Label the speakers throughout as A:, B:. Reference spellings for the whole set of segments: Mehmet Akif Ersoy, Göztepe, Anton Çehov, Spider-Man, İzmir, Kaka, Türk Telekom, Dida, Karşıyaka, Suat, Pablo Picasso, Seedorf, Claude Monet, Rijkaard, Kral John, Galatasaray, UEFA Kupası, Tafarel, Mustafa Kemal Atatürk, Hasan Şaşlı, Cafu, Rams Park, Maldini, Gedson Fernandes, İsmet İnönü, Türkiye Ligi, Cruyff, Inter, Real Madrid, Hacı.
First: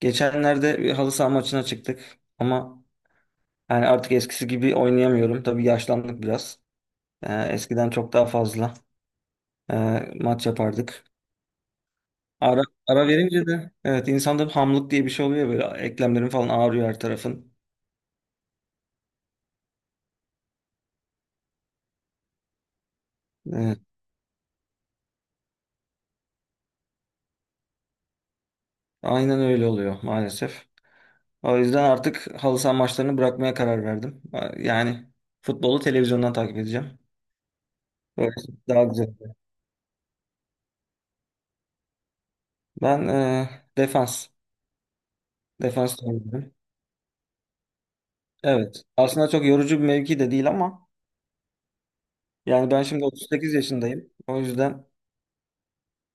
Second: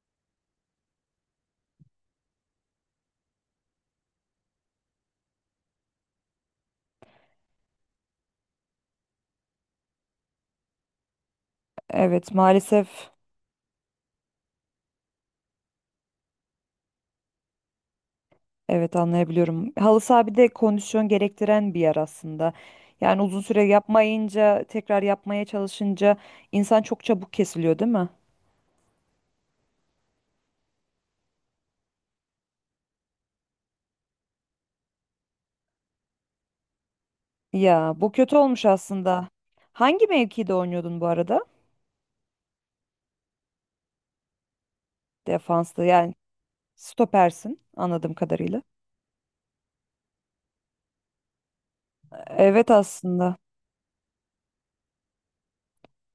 A: Geçenlerde bir halı saha maçına çıktık ama yani artık eskisi gibi oynayamıyorum. Tabii yaşlandık biraz. Eskiden çok daha fazla e, maç yapardık.
B: Evet
A: Ara, ara
B: maalesef
A: verince de evet insanda bir hamlık diye bir şey oluyor böyle eklemlerin falan ağrıyor her tarafın.
B: evet anlayabiliyorum. Halı saha bir de kondisyon gerektiren bir yer aslında. Yani uzun süre
A: Evet,
B: yapmayınca tekrar yapmaya çalışınca insan çok çabuk kesiliyor değil mi?
A: aynen öyle oluyor maalesef. O yüzden artık halı saha maçlarını bırakmaya karar verdim. Yani futbolu televizyondan takip edeceğim.
B: Ya bu
A: Böyle
B: kötü olmuş
A: daha güzel.
B: aslında. Hangi mevkide oynuyordun bu arada?
A: Ben defans,
B: Defansta
A: defans
B: yani
A: oynuyorum.
B: stopersin anladığım kadarıyla.
A: Evet. Aslında çok yorucu bir mevki de değil ama
B: Evet
A: yani ben şimdi
B: aslında.
A: 38 yaşındayım. O yüzden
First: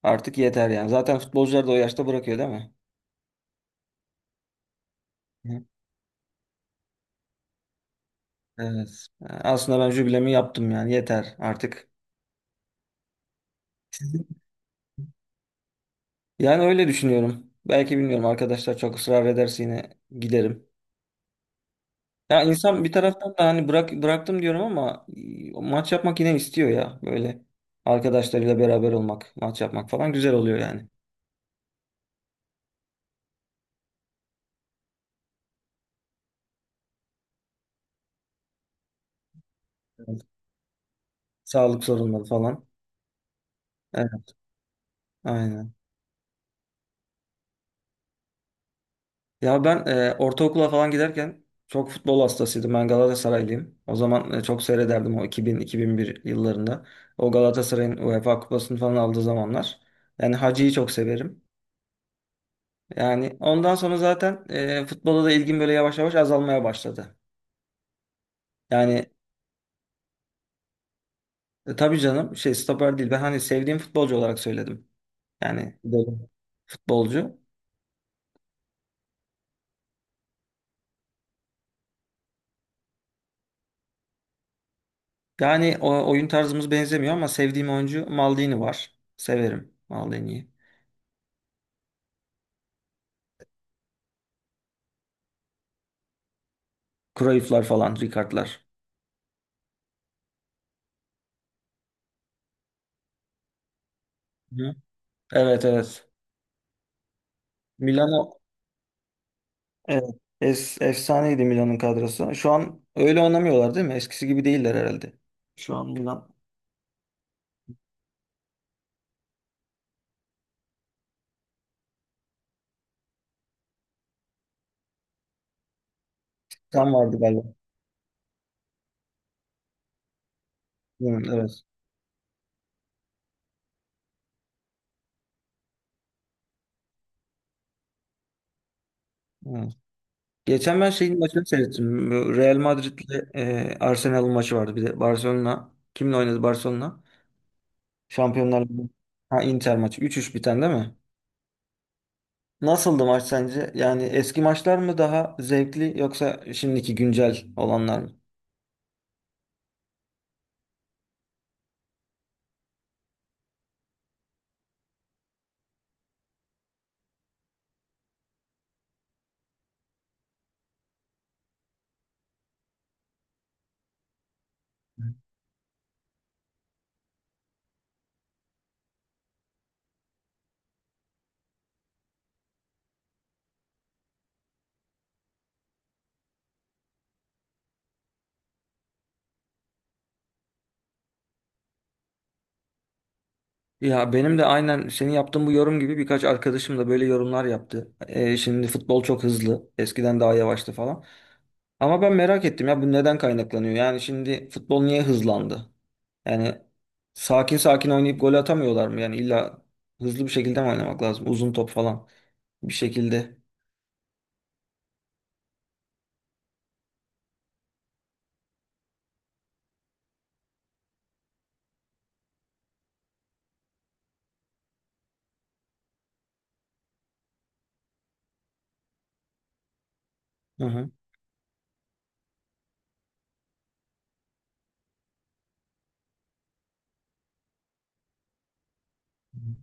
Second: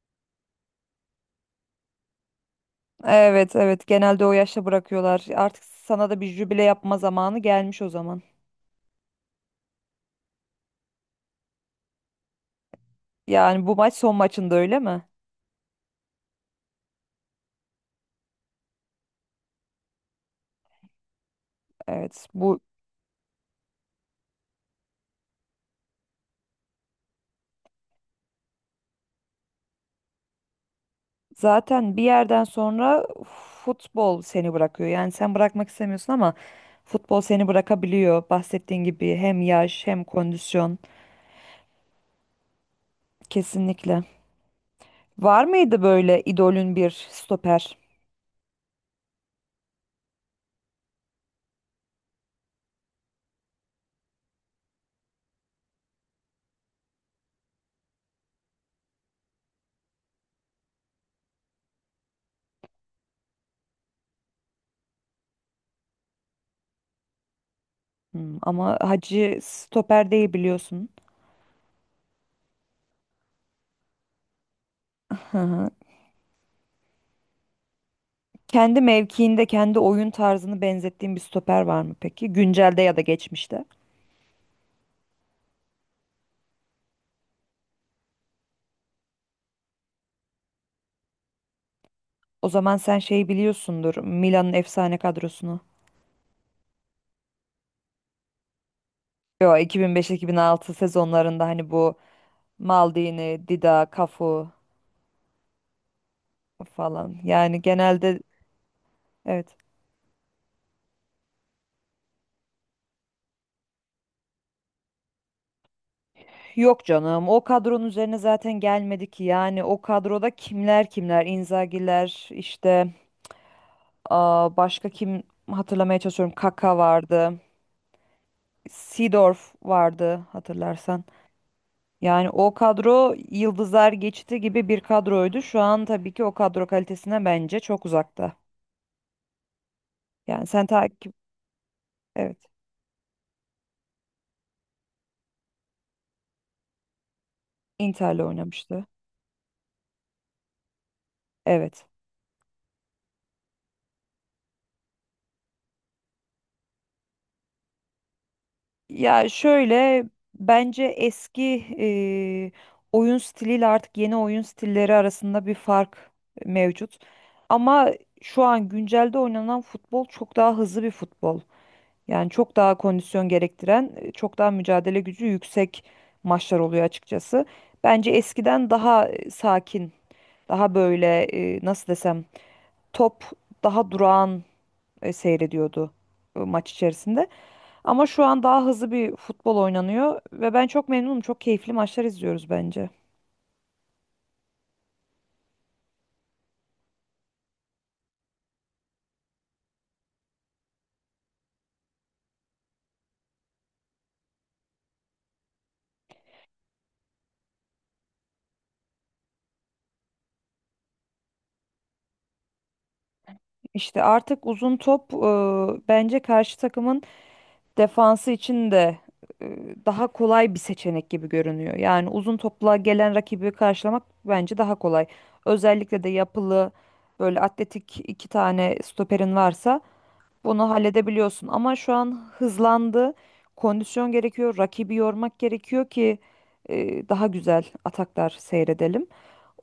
A: artık yeter yani. Zaten futbolcular da o yaşta bırakıyor değil mi?
B: Evet evet genelde o yaşta bırakıyorlar. Artık
A: Hı.
B: sana da bir jübile yapma zamanı gelmiş o zaman.
A: Evet. Aslında ben jübilemi yaptım yani. Yeter artık.
B: Yani bu maç son maçında öyle mi?
A: Yani öyle düşünüyorum. Belki bilmiyorum arkadaşlar çok ısrar ederse yine giderim.
B: Evet.
A: Ya insan bir taraftan da hani bırak bıraktım diyorum ama maç yapmak yine istiyor ya. Böyle arkadaşlarıyla beraber olmak, maç yapmak falan güzel oluyor yani.
B: Zaten bir yerden sonra futbol seni bırakıyor. Yani sen bırakmak istemiyorsun ama futbol seni bırakabiliyor. Bahsettiğin gibi hem yaş hem
A: Evet.
B: kondisyon.
A: Sağlık sorunları falan.
B: Kesinlikle.
A: Evet,
B: Var
A: aynen.
B: mıydı böyle idolün bir stoper?
A: Ya ben ortaokula falan giderken çok futbol hastasıydım. Ben Galatasaraylıyım. O zaman çok seyrederdim o 2000-2001 yıllarında. O Galatasaray'ın UEFA Kupası'nı falan aldığı zamanlar. Yani Hacı'yı çok severim. Yani ondan sonra zaten futbola da ilgim böyle yavaş yavaş azalmaya başladı.
B: Ama
A: Yani
B: Hacı stoper değil biliyorsun.
A: tabii canım şey stoper değil. Ben hani sevdiğim futbolcu olarak söyledim.
B: Hı hı.
A: Yani dedim, futbolcu.
B: Kendi mevkiinde kendi oyun tarzını benzettiğin bir stoper var mı peki? Güncelde ya da geçmişte.
A: Yani oyun tarzımız benzemiyor ama sevdiğim oyuncu Maldini var. Severim Maldini'yi.
B: O zaman sen şeyi biliyorsundur. Milan'ın efsane kadrosunu.
A: Cruyff'lar falan, Rijkaard'lar.
B: Yo, 2005-2006 sezonlarında hani bu Maldini, Dida, Cafu
A: Hı. Evet, evet.
B: falan. Yani genelde
A: Milano,
B: evet.
A: evet. Efsaneydi Milan'ın kadrosu. Şu an öyle oynamıyorlar değil mi? Eskisi gibi değiller herhalde. Şu an Milan.
B: Yok canım. O kadronun üzerine zaten gelmedi ki. Yani o kadroda kimler kimler? Inzaghi'ler işte, başka kim, hatırlamaya çalışıyorum. Kaka
A: Tam vardı
B: vardı.
A: galiba.
B: Seedorf vardı hatırlarsan.
A: Hı, evet.
B: Yani o kadro yıldızlar geçti gibi bir kadroydu. Şu an tabii ki o kadro kalitesine bence çok uzakta.
A: Hı.
B: Yani sen
A: Geçen ben
B: takip
A: şeyin maçını seyrettim. Bu
B: Evet,
A: Real Madrid'le Arsenal'ın maçı vardı. Bir de Barcelona. Kimle oynadı Barcelona?
B: Inter'le
A: Şampiyonlar
B: oynamıştı.
A: Ligi. Ha, Inter maçı. Üç 3 biten değil mi?
B: Evet.
A: Nasıldı maç sence? Yani eski maçlar mı daha zevkli yoksa şimdiki güncel olanlar mı?
B: Ya şöyle, bence eski eee, oyun stiliyle artık yeni oyun stilleri arasında bir fark mevcut. Ama şu an güncelde oynanan futbol çok daha hızlı bir futbol. Yani çok daha kondisyon gerektiren, çok daha mücadele gücü yüksek maçlar oluyor açıkçası. Bence eskiden daha sakin, daha böyle nasıl desem, top daha durağan seyrediyordu maç içerisinde. Ama şu an daha hızlı bir futbol oynanıyor ve ben çok memnunum. Çok keyifli maçlar izliyoruz bence.
A: Ya benim de aynen senin yaptığın bu yorum gibi birkaç arkadaşım da böyle yorumlar yaptı. Şimdi futbol çok hızlı. Eskiden daha yavaştı falan. Ama ben merak ettim ya bu neden kaynaklanıyor? Yani şimdi futbol niye hızlandı? Yani sakin sakin oynayıp gol atamıyorlar mı? Yani illa hızlı bir şekilde mi oynamak lazım? Uzun top falan bir şekilde.
B: İşte artık uzun top bence karşı takımın defansı için de e, daha kolay bir seçenek gibi görünüyor. Yani uzun topla gelen rakibi karşılamak bence daha kolay. Özellikle de yapılı böyle atletik iki tane stoperin varsa
A: Hı
B: bunu
A: hı.
B: halledebiliyorsun. Ama şu an hızlandı. Kondisyon gerekiyor. Rakibi yormak gerekiyor ki daha güzel ataklar seyredelim.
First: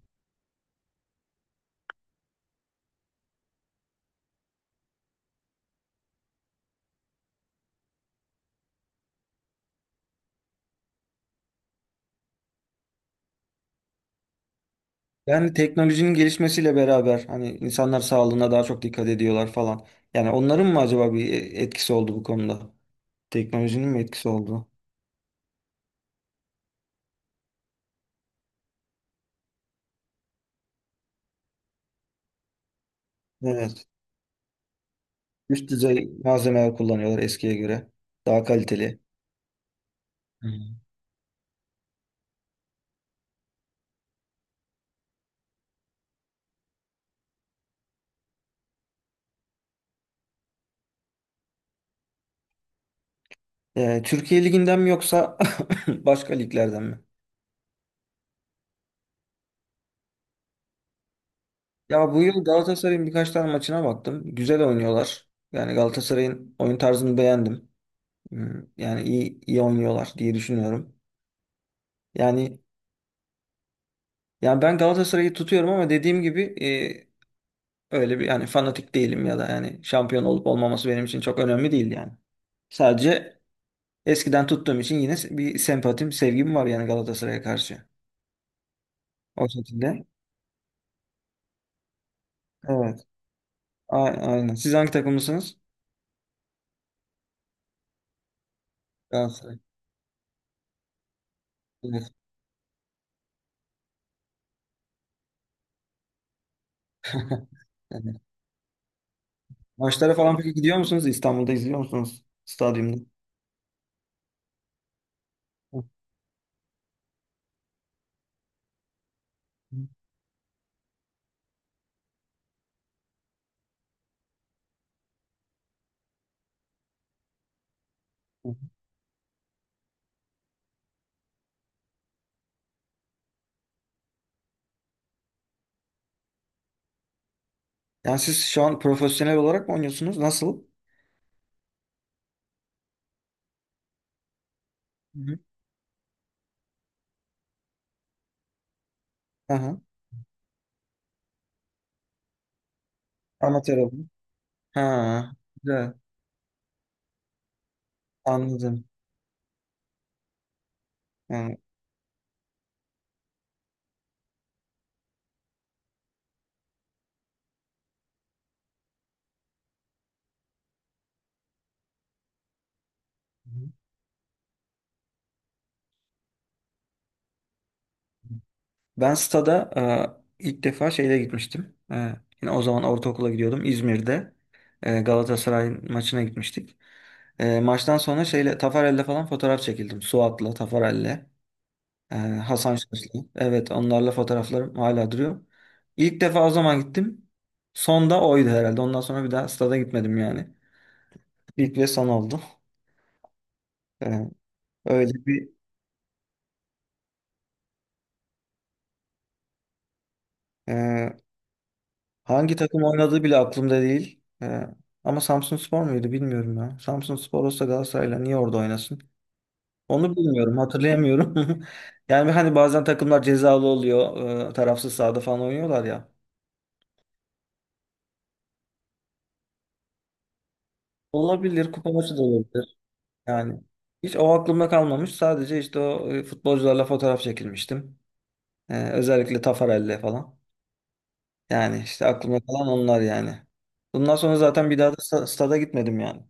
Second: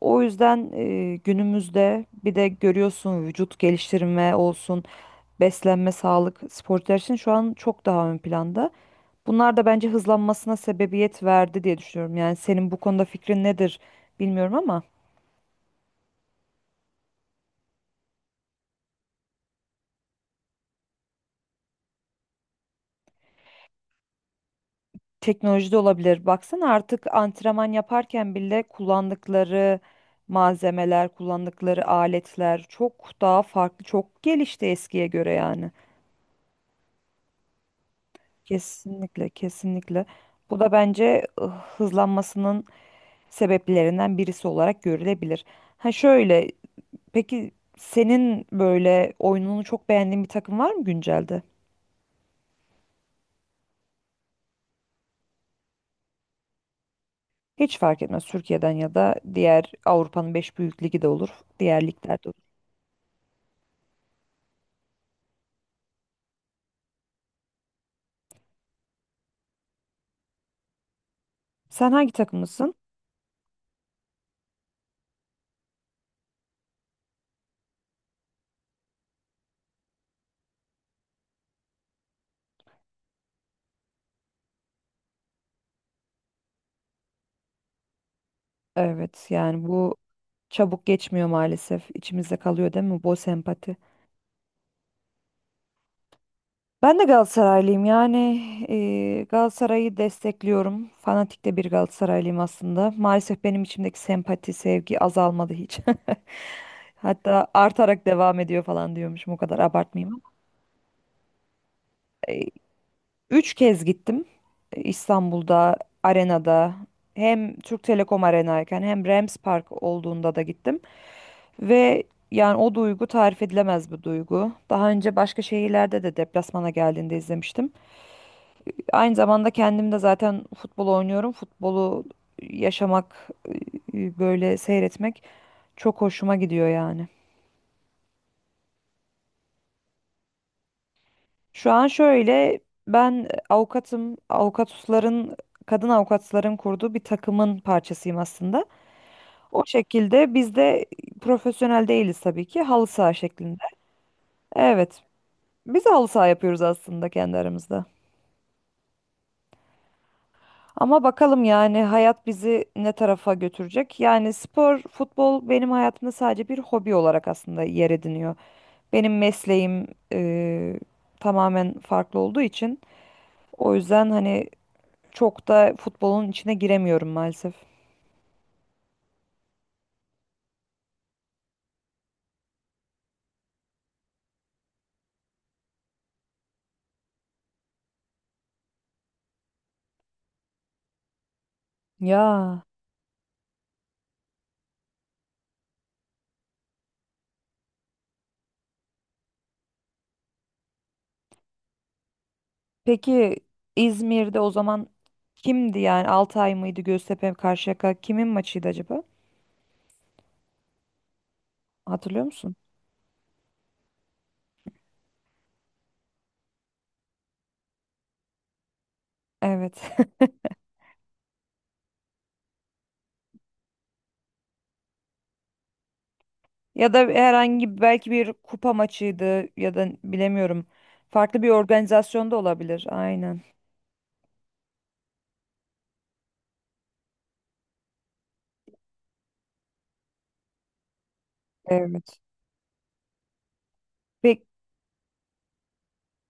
B: O yüzden günümüzde bir de görüyorsun, vücut geliştirme olsun, beslenme, sağlık, sporcular için şu an çok daha ön planda. Bunlar da bence hızlanmasına sebebiyet verdi diye düşünüyorum. Yani senin bu konuda fikrin nedir bilmiyorum ama
A: Yani teknolojinin gelişmesiyle beraber hani insanlar sağlığına daha çok dikkat ediyorlar falan. Yani onların mı acaba bir etkisi oldu bu konuda? Teknolojinin mi etkisi oldu?
B: teknoloji de olabilir. Baksana artık antrenman yaparken bile kullandıkları malzemeler, kullandıkları aletler çok daha farklı,
A: Evet.
B: çok gelişti eskiye göre yani.
A: Üst düzey malzemeler kullanıyorlar eskiye göre. Daha kaliteli.
B: Kesinlikle, kesinlikle.
A: Hı.
B: Bu da bence hızlanmasının sebeplerinden birisi olarak görülebilir. Ha şöyle, peki senin böyle oyununu çok beğendiğin bir takım var mı güncelde?
A: Türkiye Ligi'nden mi yoksa başka liglerden mi?
B: Hiç fark etmez. Türkiye'den ya da diğer Avrupa'nın 5 büyük ligi de olur. Diğer
A: Ya
B: ligler
A: bu
B: de olur.
A: yıl Galatasaray'ın birkaç tane maçına baktım. Güzel oynuyorlar. Yani Galatasaray'ın oyun tarzını beğendim. Yani iyi iyi oynuyorlar diye düşünüyorum.
B: Sen hangi
A: Yani
B: takımlısın?
A: yani ben Galatasaray'ı tutuyorum ama dediğim gibi öyle bir yani fanatik değilim ya da yani şampiyon olup olmaması benim için çok önemli değil yani. Sadece eskiden tuttuğum için yine bir sempatim, sevgim var yani Galatasaray'a karşı.
B: Evet
A: O
B: yani bu
A: şekilde.
B: çabuk geçmiyor maalesef. İçimizde kalıyor değil mi
A: Evet.
B: bu sempati?
A: A- aynen. Siz hangi takımlısınız?
B: Ben de Galatasaraylıyım yani
A: Galatasaray.
B: Galatasaray'ı destekliyorum. Fanatik de bir
A: Evet.
B: Galatasaraylıyım aslında. Maalesef benim içimdeki sempati, sevgi azalmadı hiç. Hatta artarak
A: Evet.
B: devam ediyor falan diyormuşum, o kadar abartmayayım
A: Maçlara falan
B: ama.
A: peki gidiyor musunuz? İstanbul'da izliyor musunuz stadyumda?
B: Üç kez gittim, İstanbul'da,
A: Hı
B: arenada, hem Türk Telekom arenayken hem Rams
A: hı,
B: Park olduğunda da gittim. Ve yani o duygu tarif edilemez bir duygu. Daha önce başka şehirlerde de deplasmana geldiğinde izlemiştim.
A: hı.
B: Aynı zamanda kendim de zaten futbol oynuyorum. Futbolu yaşamak, böyle seyretmek çok hoşuma gidiyor yani.
A: Yani siz şu an profesyonel olarak mı oynuyorsunuz? Nasıl?
B: Şu an şöyle, ben avukatım,
A: Hı hı.
B: kadın avukatların kurduğu bir takımın parçasıyım aslında. O
A: Aha.
B: şekilde biz de profesyonel değiliz tabii ki, halı saha şeklinde.
A: Amatör olarak.
B: Evet,
A: Ha.
B: biz de
A: Güzel.
B: halı saha yapıyoruz aslında kendi aramızda.
A: Anladım.
B: Ama bakalım
A: Ha.
B: yani hayat bizi ne tarafa götürecek. Yani spor, futbol benim hayatımda sadece bir hobi olarak aslında yer ediniyor. Benim mesleğim eee, tamamen farklı olduğu için
A: Hı hı.
B: o yüzden hani çok da futbolun içine giremiyorum maalesef.
A: Ben stada ilk defa şeyle gitmiştim. Yine o zaman ortaokula gidiyordum. İzmir'de Galatasaray maçına gitmiştik. Maçtan sonra şeyle Tafarel'le falan fotoğraf çekildim. Suat'la, Tafarel'le.
B: Ya
A: Hasan Şaşlı. Evet, onlarla fotoğraflarım hala duruyor. İlk defa o zaman gittim. Son da oydu herhalde. Ondan sonra bir daha stada gitmedim yani. İlk ve son oldu.
B: peki,
A: Ee,
B: İzmir'de o zaman
A: öyle bir
B: kimdi yani, Altay mıydı, Göztepe, Karşıyaka, kimin maçıydı acaba?
A: e,
B: Hatırlıyor musun?
A: hangi takım oynadığı bile aklımda değil. Ama Samsunspor muydu bilmiyorum ya. Samsunspor olsa Galatasaray'la niye orada oynasın?
B: Evet.
A: Onu bilmiyorum, hatırlayamıyorum. Yani hani bazen takımlar cezalı oluyor, tarafsız sahada falan oynuyorlar ya.
B: Ya da belki bir kupa maçıydı ya da bilemiyorum. Farklı bir
A: Olabilir, kupa maçı da
B: organizasyonda
A: olabilir.
B: olabilir. Aynen.
A: Yani hiç o aklımda kalmamış. Sadece işte o futbolcularla fotoğraf çekilmiştim. Özellikle Tafarel'le falan. Yani işte
B: Evet.
A: aklımda kalan onlar yani. Bundan sonra
B: Pek
A: zaten bir daha da stada gitmedim yani.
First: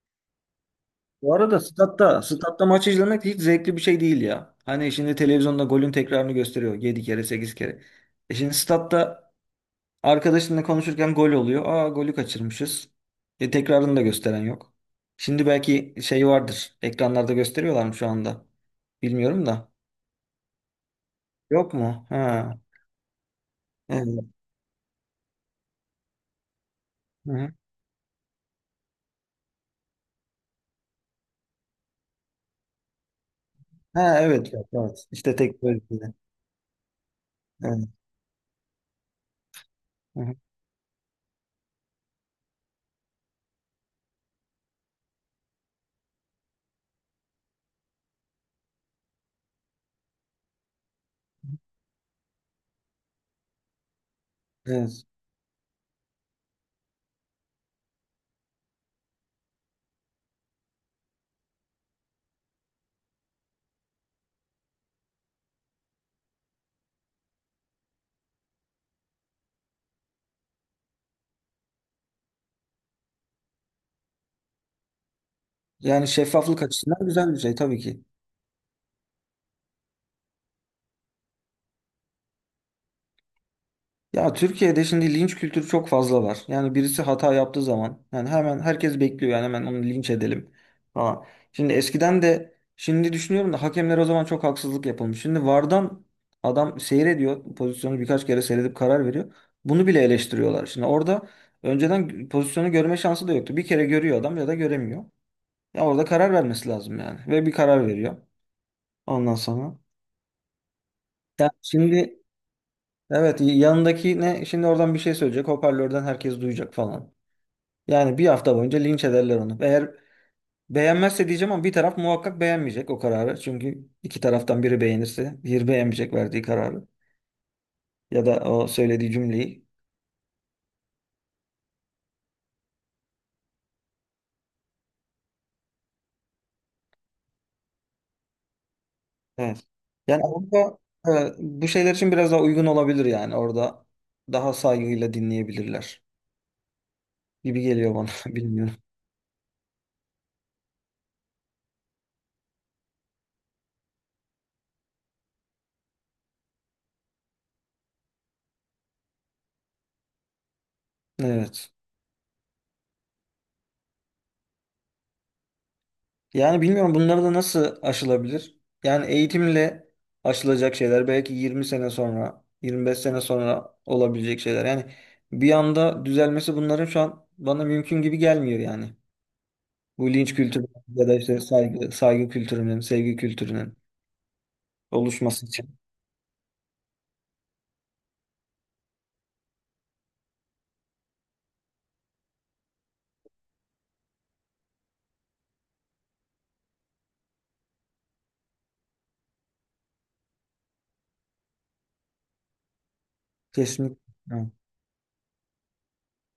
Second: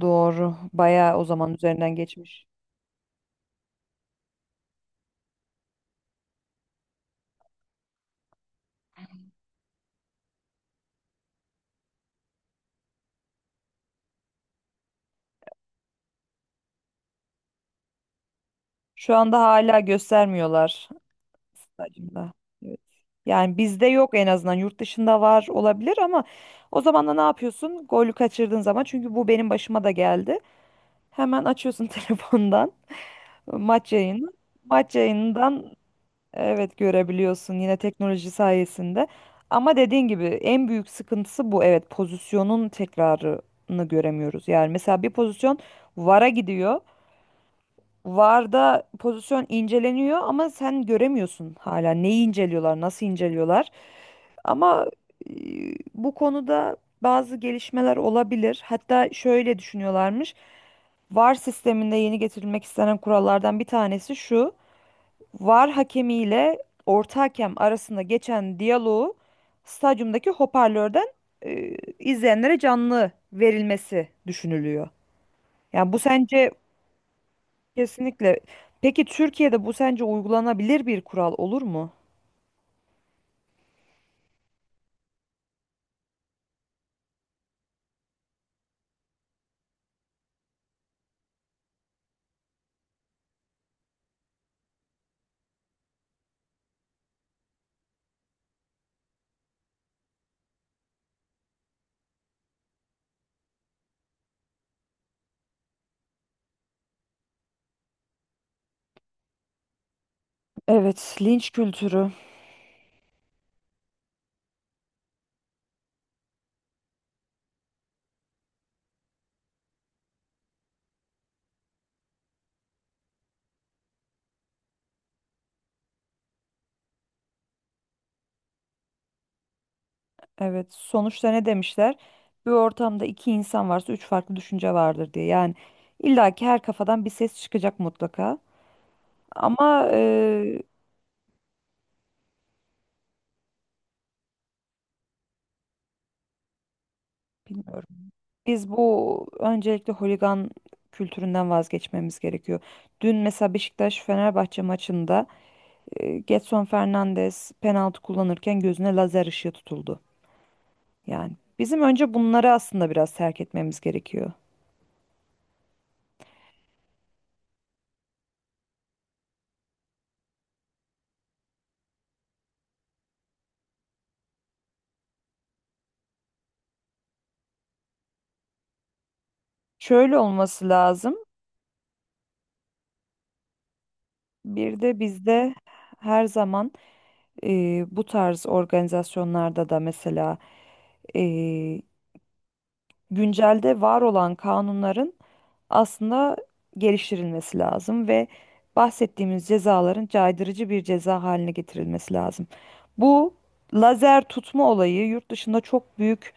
B: doğru. Bayağı o
A: Bu
B: zaman
A: arada
B: üzerinden
A: statta,
B: geçmiş.
A: statta maçı izlemek hiç zevkli bir şey değil ya. Hani şimdi televizyonda golün tekrarını gösteriyor 7 kere 8 kere. Şimdi statta arkadaşınla konuşurken gol oluyor. Aa, golü kaçırmışız. Tekrarını da gösteren yok. Şimdi belki şey vardır. Ekranlarda gösteriyorlar mı şu anda?
B: Şu anda
A: Bilmiyorum da.
B: hala göstermiyorlar
A: Yok mu?
B: stadyumda.
A: Ha.
B: Evet. Yani bizde yok
A: Evet.
B: en azından. Yurt dışında var olabilir ama o zaman da ne
A: Hı-hı.
B: yapıyorsun? Golü kaçırdığın zaman, çünkü bu benim başıma da geldi. Hemen açıyorsun telefondan maç
A: Ha,
B: yayını.
A: evet. Yok,
B: Maç
A: evet. İşte tek
B: yayınından,
A: böyle bir şey.
B: evet, görebiliyorsun yine
A: Evet.
B: teknoloji sayesinde. Ama dediğin gibi
A: Hı-hı.
B: en büyük sıkıntısı bu. Evet, pozisyonun tekrarını göremiyoruz. Yani mesela bir pozisyon VAR'a gidiyor. VAR'da pozisyon inceleniyor ama sen göremiyorsun hala neyi inceliyorlar, nasıl inceliyorlar. Ama
A: Evet.
B: e, bu konuda bazı gelişmeler olabilir. Hatta şöyle düşünüyorlarmış. VAR sisteminde yeni getirilmek istenen kurallardan bir tanesi şu. VAR hakemiyle orta hakem arasında geçen diyaloğu stadyumdaki hoparlörden izleyenlere canlı verilmesi düşünülüyor. Yani bu
A: Yani
B: sence?
A: şeffaflık açısından güzel bir şey tabii ki.
B: Kesinlikle. Peki Türkiye'de bu sence uygulanabilir bir kural olur mu?
A: Ya Türkiye'de şimdi linç kültürü çok fazla var. Yani birisi hata yaptığı zaman yani hemen herkes bekliyor yani hemen onu linç edelim falan. Şimdi eskiden de şimdi düşünüyorum da hakemler o zaman çok haksızlık yapılmış. Şimdi VAR'dan adam seyrediyor pozisyonu birkaç kere seyredip karar veriyor. Bunu bile eleştiriyorlar. Şimdi orada önceden pozisyonu görme şansı da yoktu. Bir kere görüyor adam ya da göremiyor. Ya orada karar vermesi lazım yani ve bir karar veriyor ondan sonra.
B: Evet, linç
A: Ya
B: kültürü.
A: şimdi, evet, yanındaki ne şimdi oradan bir şey söyleyecek, hoparlörden herkes duyacak falan. Yani bir hafta boyunca linç ederler onu. Eğer beğenmezse diyeceğim ama bir taraf muhakkak beğenmeyecek o kararı. Çünkü iki taraftan biri beğenirse diğeri beğenmeyecek verdiği kararı ya da o söylediği cümleyi.
B: Evet, sonuçta ne demişler? Bir ortamda iki insan varsa üç farklı düşünce vardır diye. Yani illaki her kafadan bir ses çıkacak mutlaka.
A: Evet.
B: Ama
A: Yani Avrupa bu şeyler için biraz daha uygun olabilir yani orada daha saygıyla dinleyebilirler gibi
B: bilmiyorum.
A: geliyor bana
B: Biz
A: bilmiyorum.
B: bu öncelikle holigan kültüründen vazgeçmemiz gerekiyor. Dün mesela Beşiktaş-Fenerbahçe maçında Gedson Fernandes penaltı kullanırken gözüne lazer ışığı tutuldu. Yani
A: Evet.
B: bizim önce bunları aslında biraz terk etmemiz gerekiyor.
A: Yani bilmiyorum bunları da nasıl aşılabilir? Yani eğitimle aşılacak şeyler belki 20 sene sonra, 25 sene sonra olabilecek şeyler. Yani bir anda düzelmesi bunların şu an bana mümkün gibi gelmiyor yani. Bu
B: Şöyle
A: linç kültürü
B: olması
A: ya da
B: lazım.
A: işte saygı kültürünün, sevgi kültürünün
B: Bir de
A: oluşması
B: bizde
A: için.
B: her zaman bu tarz organizasyonlarda da mesela e, güncelde var olan kanunların aslında geliştirilmesi lazım ve bahsettiğimiz cezaların caydırıcı bir ceza haline getirilmesi lazım. Bu
A: Kesinlikle.
B: lazer tutma olayı yurt dışında çok büyük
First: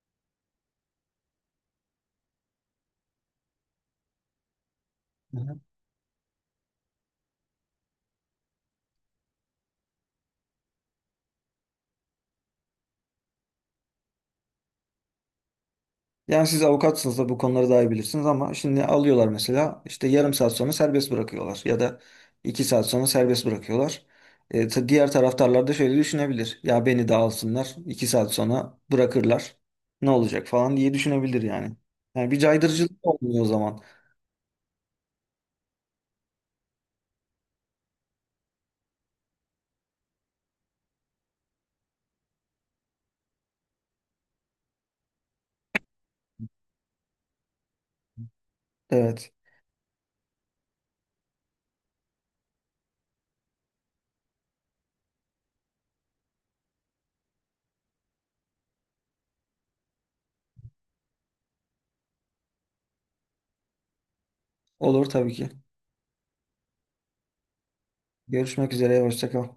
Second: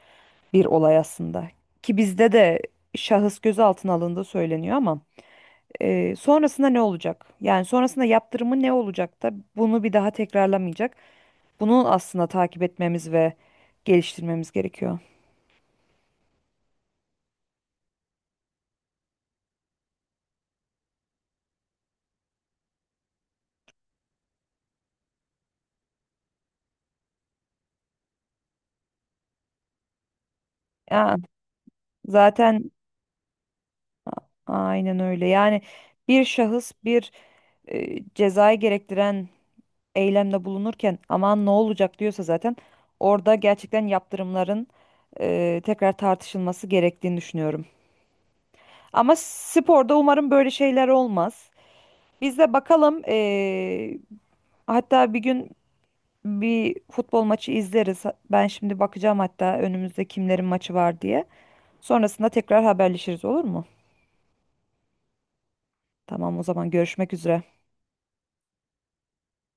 B: bir olay aslında. Ki bizde de şahıs gözaltına alındığı söyleniyor ama
A: Evet.
B: sonrasında ne olacak? Yani sonrasında yaptırımı ne olacak da bunu bir daha tekrarlamayacak. Bunu aslında takip etmemiz ve geliştirmemiz gerekiyor.
A: Yani siz avukatsınız da bu konuları daha iyi bilirsiniz ama şimdi alıyorlar mesela işte yarım saat sonra serbest bırakıyorlar ya da iki saat sonra serbest bırakıyorlar. Diğer taraftarlar da şöyle düşünebilir. Ya beni de alsınlar iki saat sonra bırakırlar ne olacak falan diye
B: Ya,
A: düşünebilir yani. Yani bir
B: zaten
A: caydırıcılık olmuyor o zaman.
B: Aynen öyle. Yani bir şahıs bir cezayı gerektiren eylemde bulunurken aman ne olacak diyorsa zaten orada gerçekten yaptırımların tekrar tartışılması gerektiğini düşünüyorum. Ama
A: Evet,
B: sporda umarım böyle şeyler olmaz. Biz de bakalım, hatta bir gün bir futbol maçı izleriz. Ben şimdi bakacağım hatta önümüzde kimlerin maçı var diye. Sonrasında tekrar haberleşiriz, olur mu?
A: olur tabii ki.
B: Tamam, o zaman görüşmek üzere.
A: Görüşmek üzere, hoşça kal.